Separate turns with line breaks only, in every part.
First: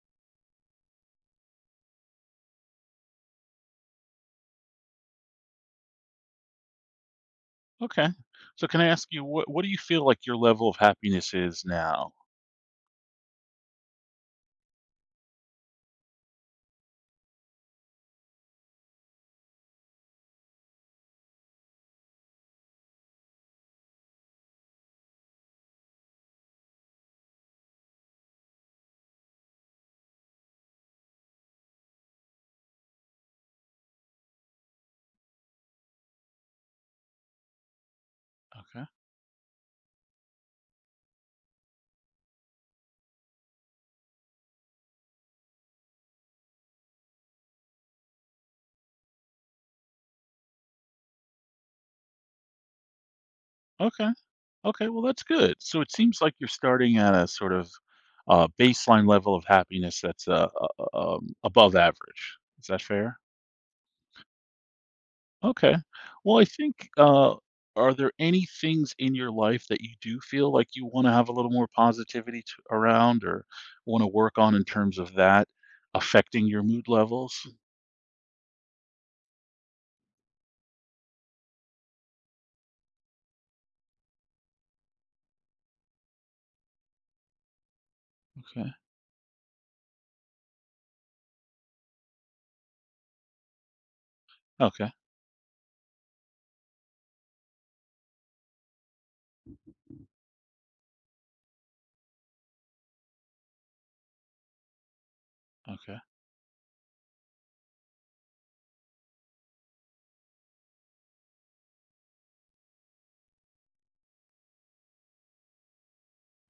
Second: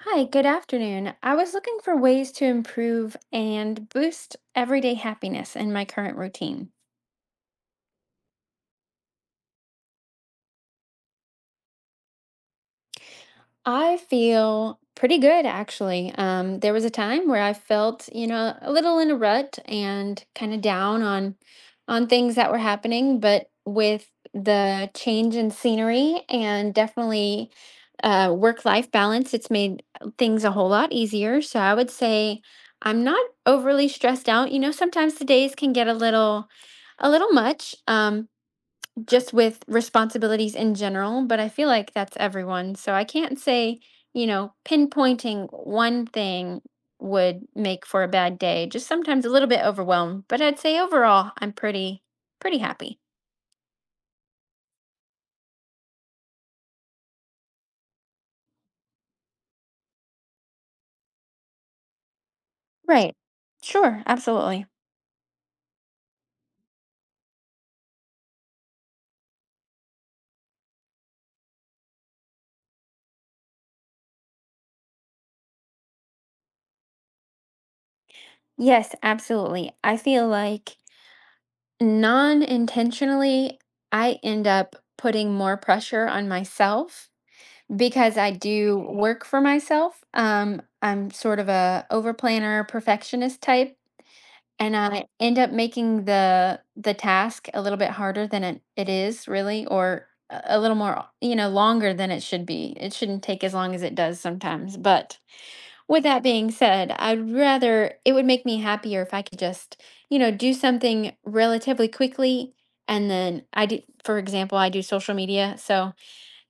Hi, good afternoon. I was looking for ways to improve and boost everyday happiness in my current routine.
Okay. So can I ask you what do you feel like your level of happiness is now?
I feel pretty good actually. There was a time where I felt, you know, a little in a rut and kind of down on things that were happening, but with the change in scenery and definitely work-life balance, it's made things a whole lot easier. So I would say I'm not overly stressed out. You know, sometimes the days can get a little much.
Okay.
Just with responsibilities in general, but I feel like that's everyone. So I can't say, you know, pinpointing one thing would make for a bad day. Just sometimes a little bit overwhelmed, but I'd say overall I'm pretty happy.
Okay. Okay. Well, that's good. So it seems like you're starting at a sort of baseline level of happiness that's above average. Is that
Right.
fair?
Sure, absolutely.
Okay. Well, I think are there any things in your life that you do feel like you want to have a little more positivity to, around or want to work on in terms of that affecting your mood levels?
Yes, absolutely. I feel like non-intentionally I end up putting more pressure on myself because I
Okay.
do work for myself. I'm sort of a over planner perfectionist type, and
Okay.
I end up making the task a little bit harder than it is really, or a little more, you know, longer than it should be. It shouldn't take as long as it does sometimes. But
Okay.
with that being said, I'd rather it would make me happier if I could just, you know, do something relatively quickly. And then I do, for example, I do social media. So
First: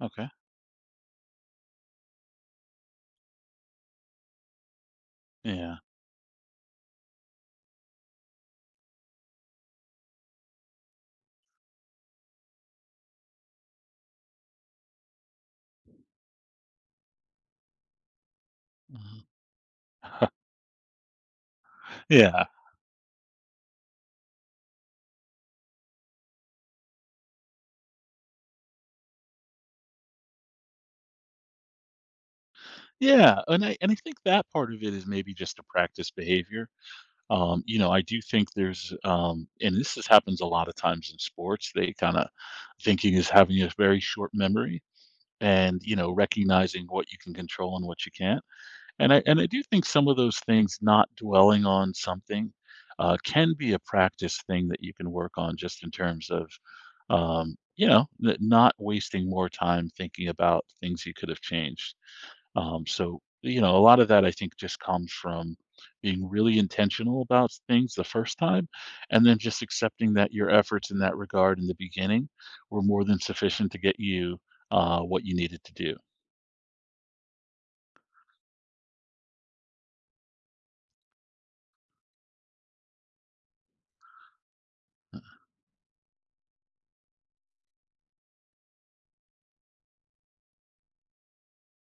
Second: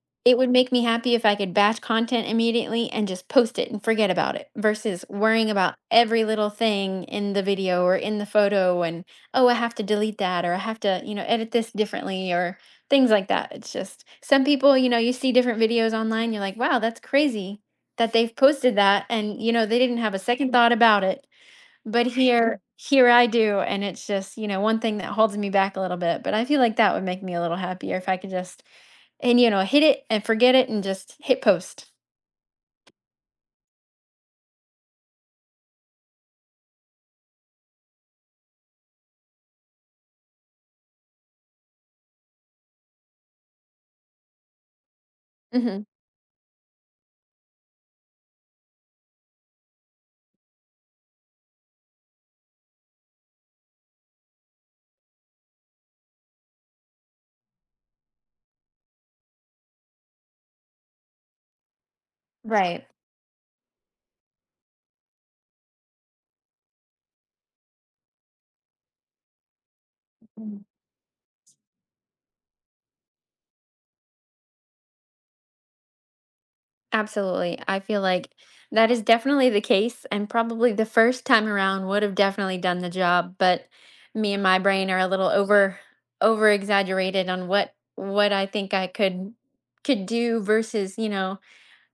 Okay.
it would make me happy if I could batch content immediately and just post it and forget about it versus worrying about
Yeah.
every little thing in the video or in the photo and, oh, I have to delete that or I have to, you know, edit this differently or things like that. It's just some people, you know, you see different videos online, you're like, wow, that's crazy that they've posted that and, you know, they didn't have a second thought about it. But
Yeah.
here I do, and it's just, you know, one thing that holds me back a little bit, but I feel like that would make me a little happier if I could just and, you know, hit it and forget it and just hit post.
Yeah. And I think that part of it is maybe just a practice behavior. You know, I do think there's and this is, happens a lot of times in sports. They kind of thinking is having a very short memory, and
Mhm.
you know, recognizing what you can control and what you can't. And I do think some of those things, not dwelling on something can be a practice thing that you can work on just in terms of you know, not wasting more time thinking about things you could have changed.
Right.
So, you know, a lot of that I think just comes from being really intentional about things the first time, and then just accepting that your
Mm.
efforts in that regard in the beginning were more than sufficient to get you what you needed to do.
Absolutely. I feel like that is definitely the case, and probably the first time around would have definitely done the job, but me and my brain are a little over exaggerated on what I think I could do versus, you know,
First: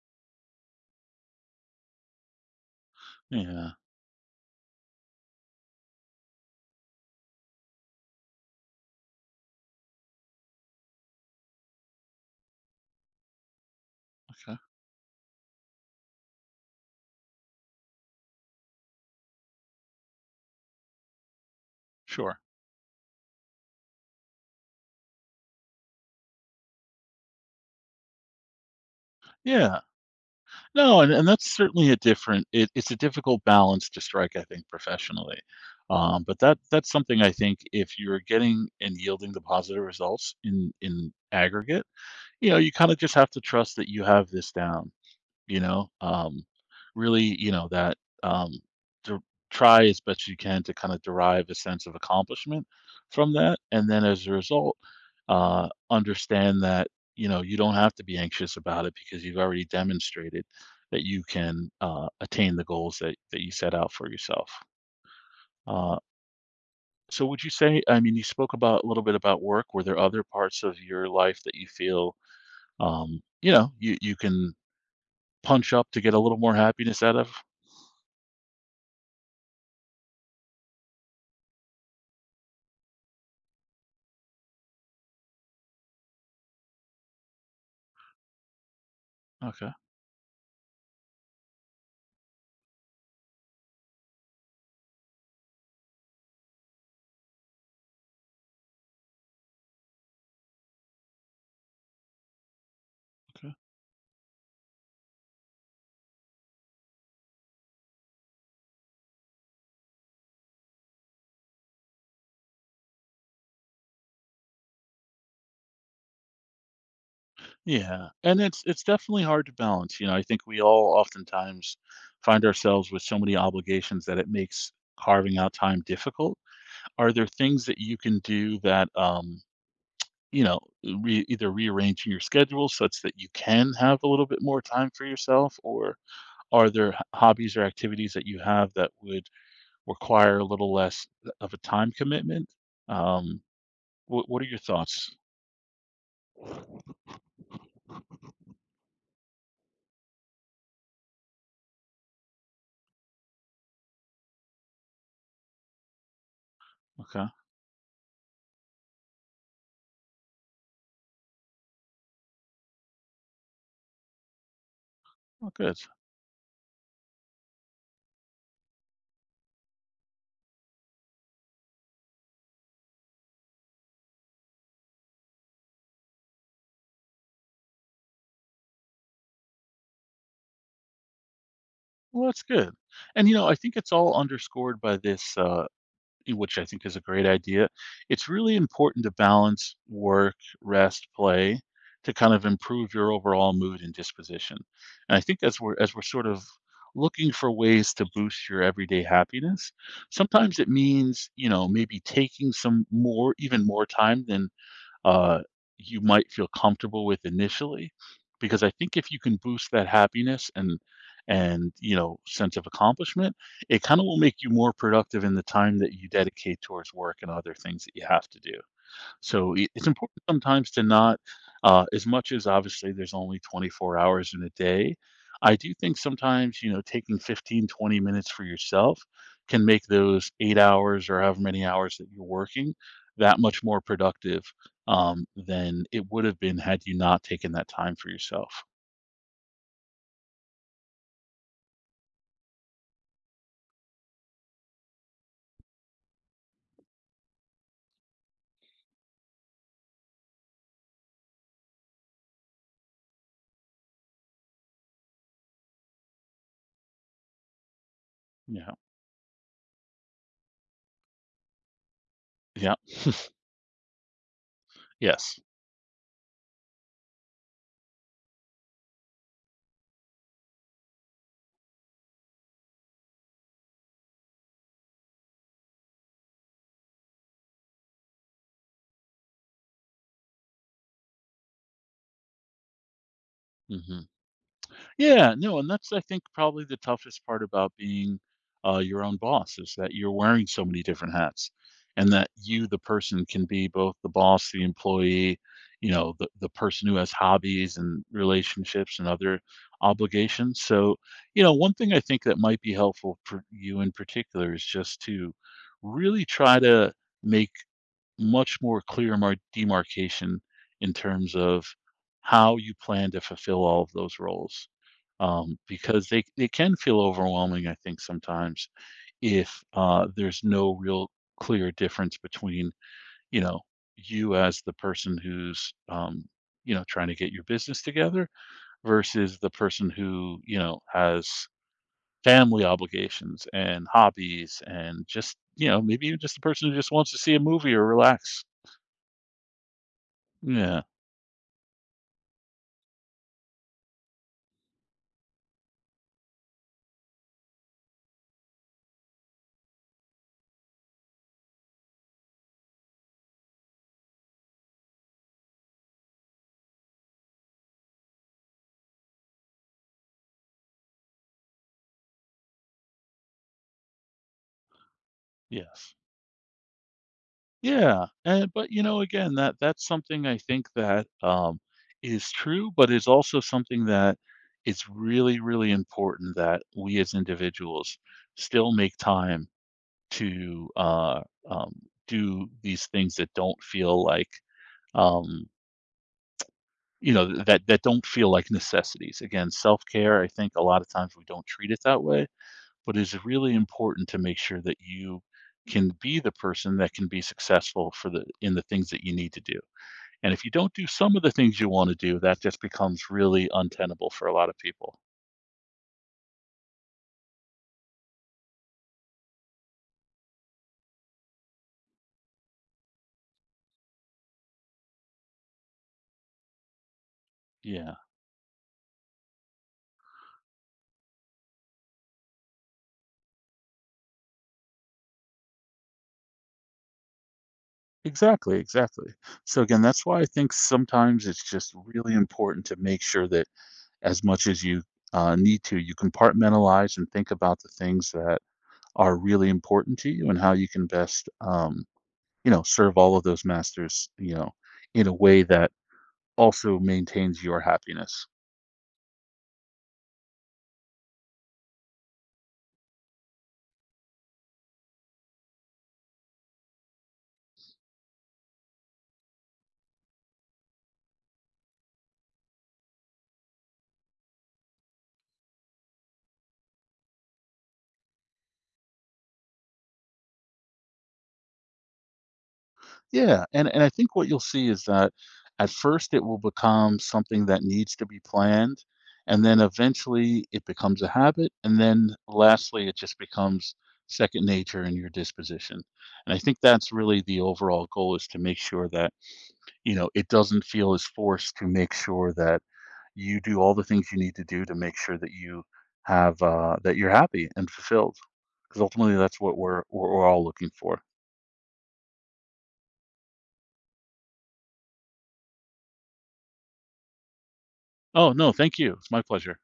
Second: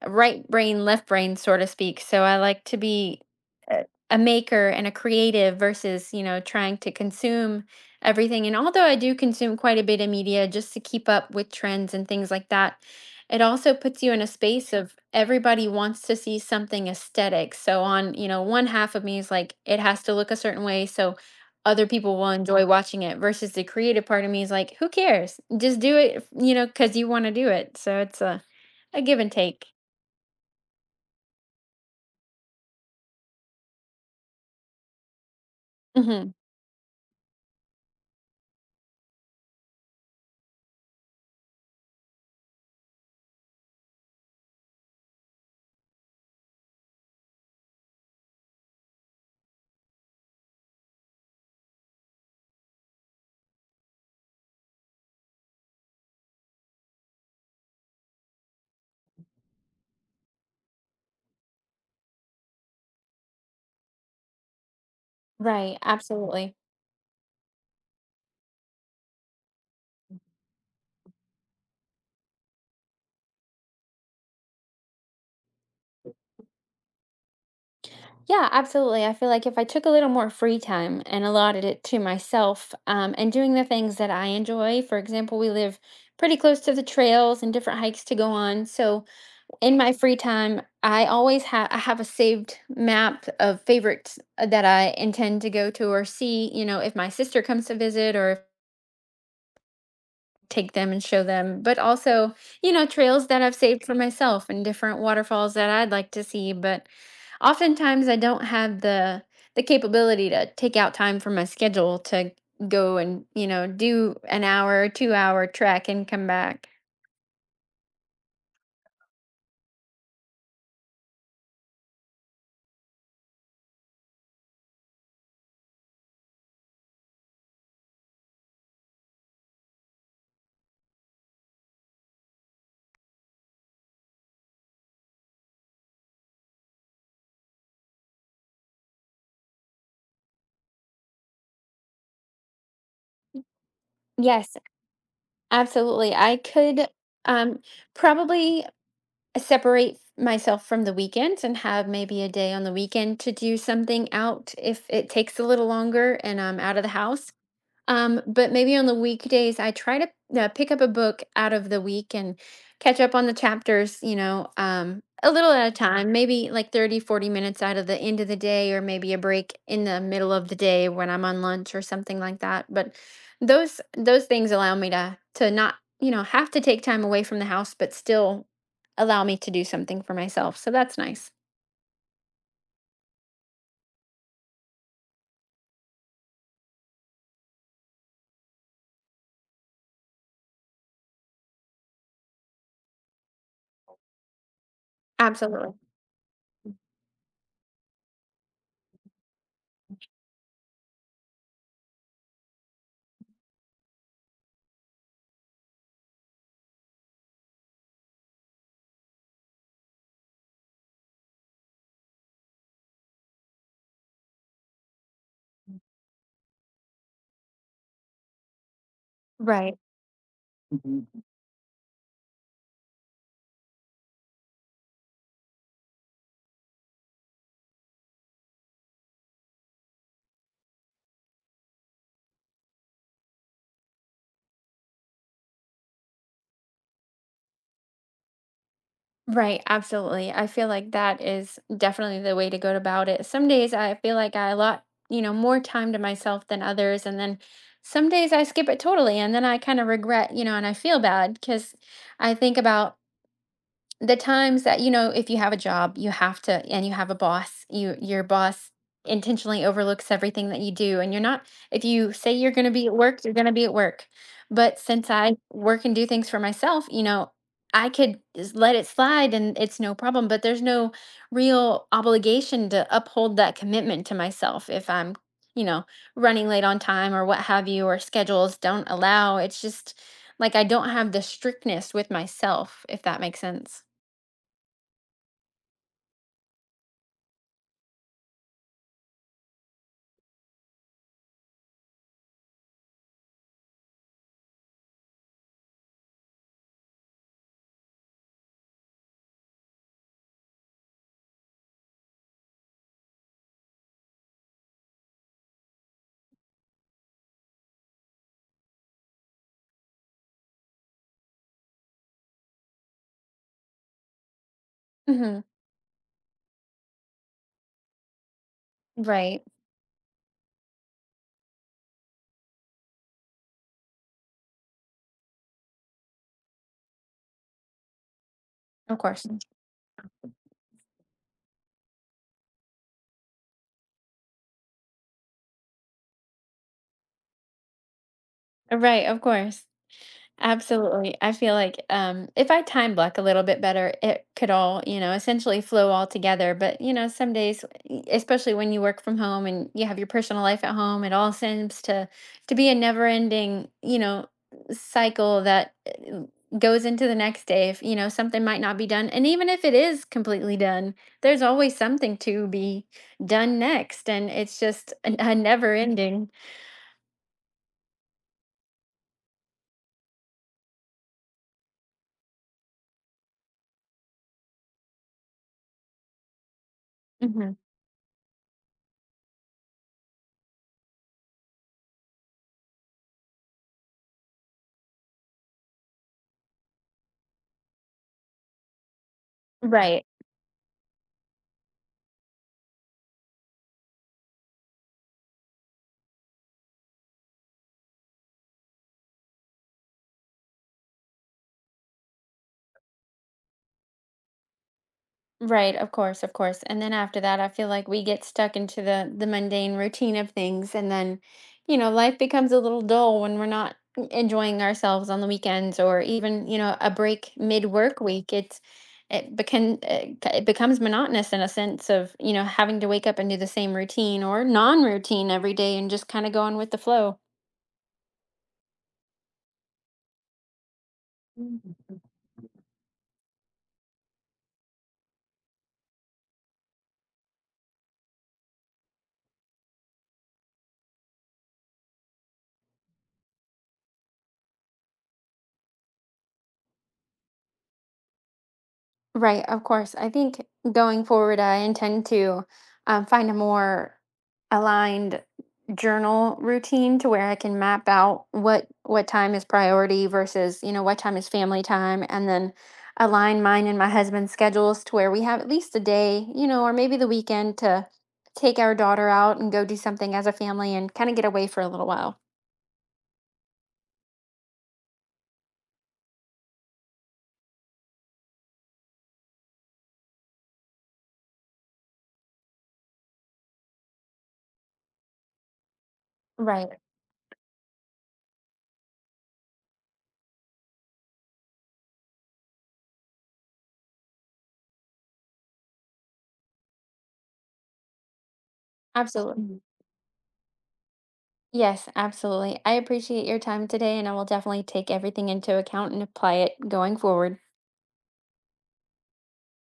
right brain, left brain, so to speak. So I like to be
Yeah.
a maker and a creative versus, you know, trying to consume everything. And although I do consume quite a bit of media just to keep up with trends and things like that, it also puts you in a
Okay.
space of everybody wants to see something aesthetic. So on, you know, one half of me is like, it has to look a certain way. So other people will
Sure.
enjoy watching it versus the creative part of me is like, who cares? Just do it, you know, because you want to do it. So it's a give and take.
Yeah. No, and that's certainly a different. It's a difficult balance to strike, I think, professionally.
Hmm.
But that's something I think if you're getting and yielding the positive results in aggregate, you know, you kind of just have to trust that you have this down, you know? Really, you know, that um, to try as best you can to kind of derive a sense of accomplishment from that. And then as a result, understand that, you know, you don't have to be anxious about it because you've already demonstrated that you can attain the goals that, you set out for yourself.
Right,
Uh,
absolutely.
so would you say, I mean, you spoke about a little bit about work. Were there other parts of your life that you feel, you know, you can punch up to get a little more happiness out of?
Yeah, absolutely. I feel like if I took a little more free time and allotted it to myself, and doing the things that I enjoy, for example, we live pretty close to the trails and different hikes to go on. So
Okay.
in my free time, I have a saved map of favorites that I intend to go to or see, you know, if my sister comes to visit or take them and show them, but also, you know, trails that I've
Okay.
saved for myself and different waterfalls that I'd like to see. But oftentimes I don't have the capability to take out time from my schedule to go and, you know, do an hour, 2 hour trek and come back.
Yeah, and it's definitely hard to balance. You know, I think we all oftentimes find ourselves with so many obligations that it makes carving out time difficult. Are there things that you can do that, you know, re either rearranging your schedule such that you can have a little bit more time for yourself, or are there h hobbies or activities that you have that would require a little less of a time commitment? Um, what are
Yes,
your thoughts?
absolutely. I could um, probably separate myself from the weekends and have maybe a day on the weekend to do something out if it takes a little longer and I'm out of the
Okay.
house. But maybe on the weekdays, I try to pick up a book out of the week and catch up on the chapters, you know, a
Well,
little at a
good.
time, maybe like 30, 40 minutes out of the end of the day, or maybe a break in the middle of the day when I'm on lunch or something like that. But those things allow me to not, you know, have to take time away from the house, but still allow me to do something for myself. So that's nice.
Well, that's good. And, you know, I think it's all underscored by this, which I think is a great idea. It's really important to balance work, rest, play to kind of improve your overall mood and disposition. And I think as
Absolutely.
we're sort of looking for ways to boost your everyday happiness, sometimes it means, you know, maybe taking some more, even more time than uh, you might feel comfortable with initially, because I think if you can boost that happiness and you know sense of accomplishment, it kind of will make you more productive in the time that you dedicate towards work and other things that you have to do. So I
Right.
it's important sometimes to not as much as obviously there's only 24 hours in a day, I do think sometimes, you know, taking 15, 20 minutes for yourself can make those 8 hours or however many hours that you're working that much more productive, than it would have been had you not taken that time for yourself.
Right, absolutely. I feel like that is definitely the way to go about it. Some days I feel like I allot, you know, more time to myself than others, and then some days I skip it totally, and then I kind of regret, you know, and I feel bad because I think about the times that, you know, if you have a job you have to, and you have a boss, you your boss
Yeah.
intentionally overlooks everything that you do, and you're not, if you say you're going to
Yeah.
be at work you're going to be at work, but since I
Yes.
work and do things for myself, you know, I could just let it slide and it's no problem, but there's no real obligation to uphold that commitment to myself if I'm, you know, running late on time or what have you, or schedules don't allow, it's just like I don't have the strictness with myself, if that makes sense.
Hmm. Yeah, no, and that's I think probably the toughest part about being your own boss is that you're wearing so many different hats, and that you, the person, can be both the boss, the employee, you know, the person who has hobbies and relationships and other obligations. So, you know, one thing I think that might be helpful for you in particular is just to really try to make much more clear demarcation in terms of how you plan to fulfill all of those roles,
Hmm.
because they can feel overwhelming, I think, sometimes
Right.
if there's no real clear difference between, you know, you as the person who's, you know, trying to get your business together
Of course.
versus the person who, you know, has family obligations and hobbies and just, you know, maybe even just the person who just wants to see a movie or relax.
Right. Of course.
Yeah.
Absolutely. I feel like if I time block a little bit better, it could all, you know, essentially flow all together. But, you know, some days, especially when you work from home and you have your personal life at home, it all seems to be a never ending, you know, cycle that goes into the next day. If, you know, something might not be done. And even if it is completely done, there's always something to be done next. And it's just a never
Yes.
ending.
Yeah, and but, you know, again, that's something I think that, is true, but is also something that it's really, really important that we as individuals still make time to, um, do these things that don't feel like, um, you know, that don't feel like necessities. Again,
Right.
self-care, I think a lot of times we don't treat it that way. But it's really important to make sure that you can be the person that can be successful for the in the things that you need to do. And if you don't do some of the things you want to do, that just becomes really untenable for a lot of people.
Right, of course, of course. And then after that, I feel like we get stuck into the mundane routine of things and then, you know, life becomes a little dull when we're not enjoying ourselves on the weekends or even, you know, a break
Yeah.
mid-work week. It's it becomes monotonous in a sense of, you know, having to wake up and do the same routine or non-routine every day and just kind of going with the flow.
Exactly, exactly. So again, that's why I think sometimes it's just really important to make sure that as much as you need to, you compartmentalize and think about the things that are really important to you and how you can best, you know, serve all of those masters, you know, in a way that also maintains your happiness.
Right, of course. I think going forward, I intend to find a more aligned journal routine to where I can map out what time is priority versus, you know, what time is family time, and then align mine and my husband's schedules to where we have at least a day, you know, or maybe the weekend to take our daughter out and go do something as a family and kind of get away for a little while.
Yeah, and I think what you'll see is that at first it will become something that needs to be planned, and then eventually it becomes a habit, and then lastly it just becomes second nature in your disposition. And I think
Right.
that's really the overall goal is to make sure that, you know, it doesn't feel as forced, to make sure that you do all the things you need to do to make sure that you have that you're happy and fulfilled, because ultimately that's what
Absolutely.
we're all looking for.
Yes, absolutely. I appreciate your time today, and I will definitely take everything into account and apply it going forward.
Oh, no, thank you. It's my pleasure.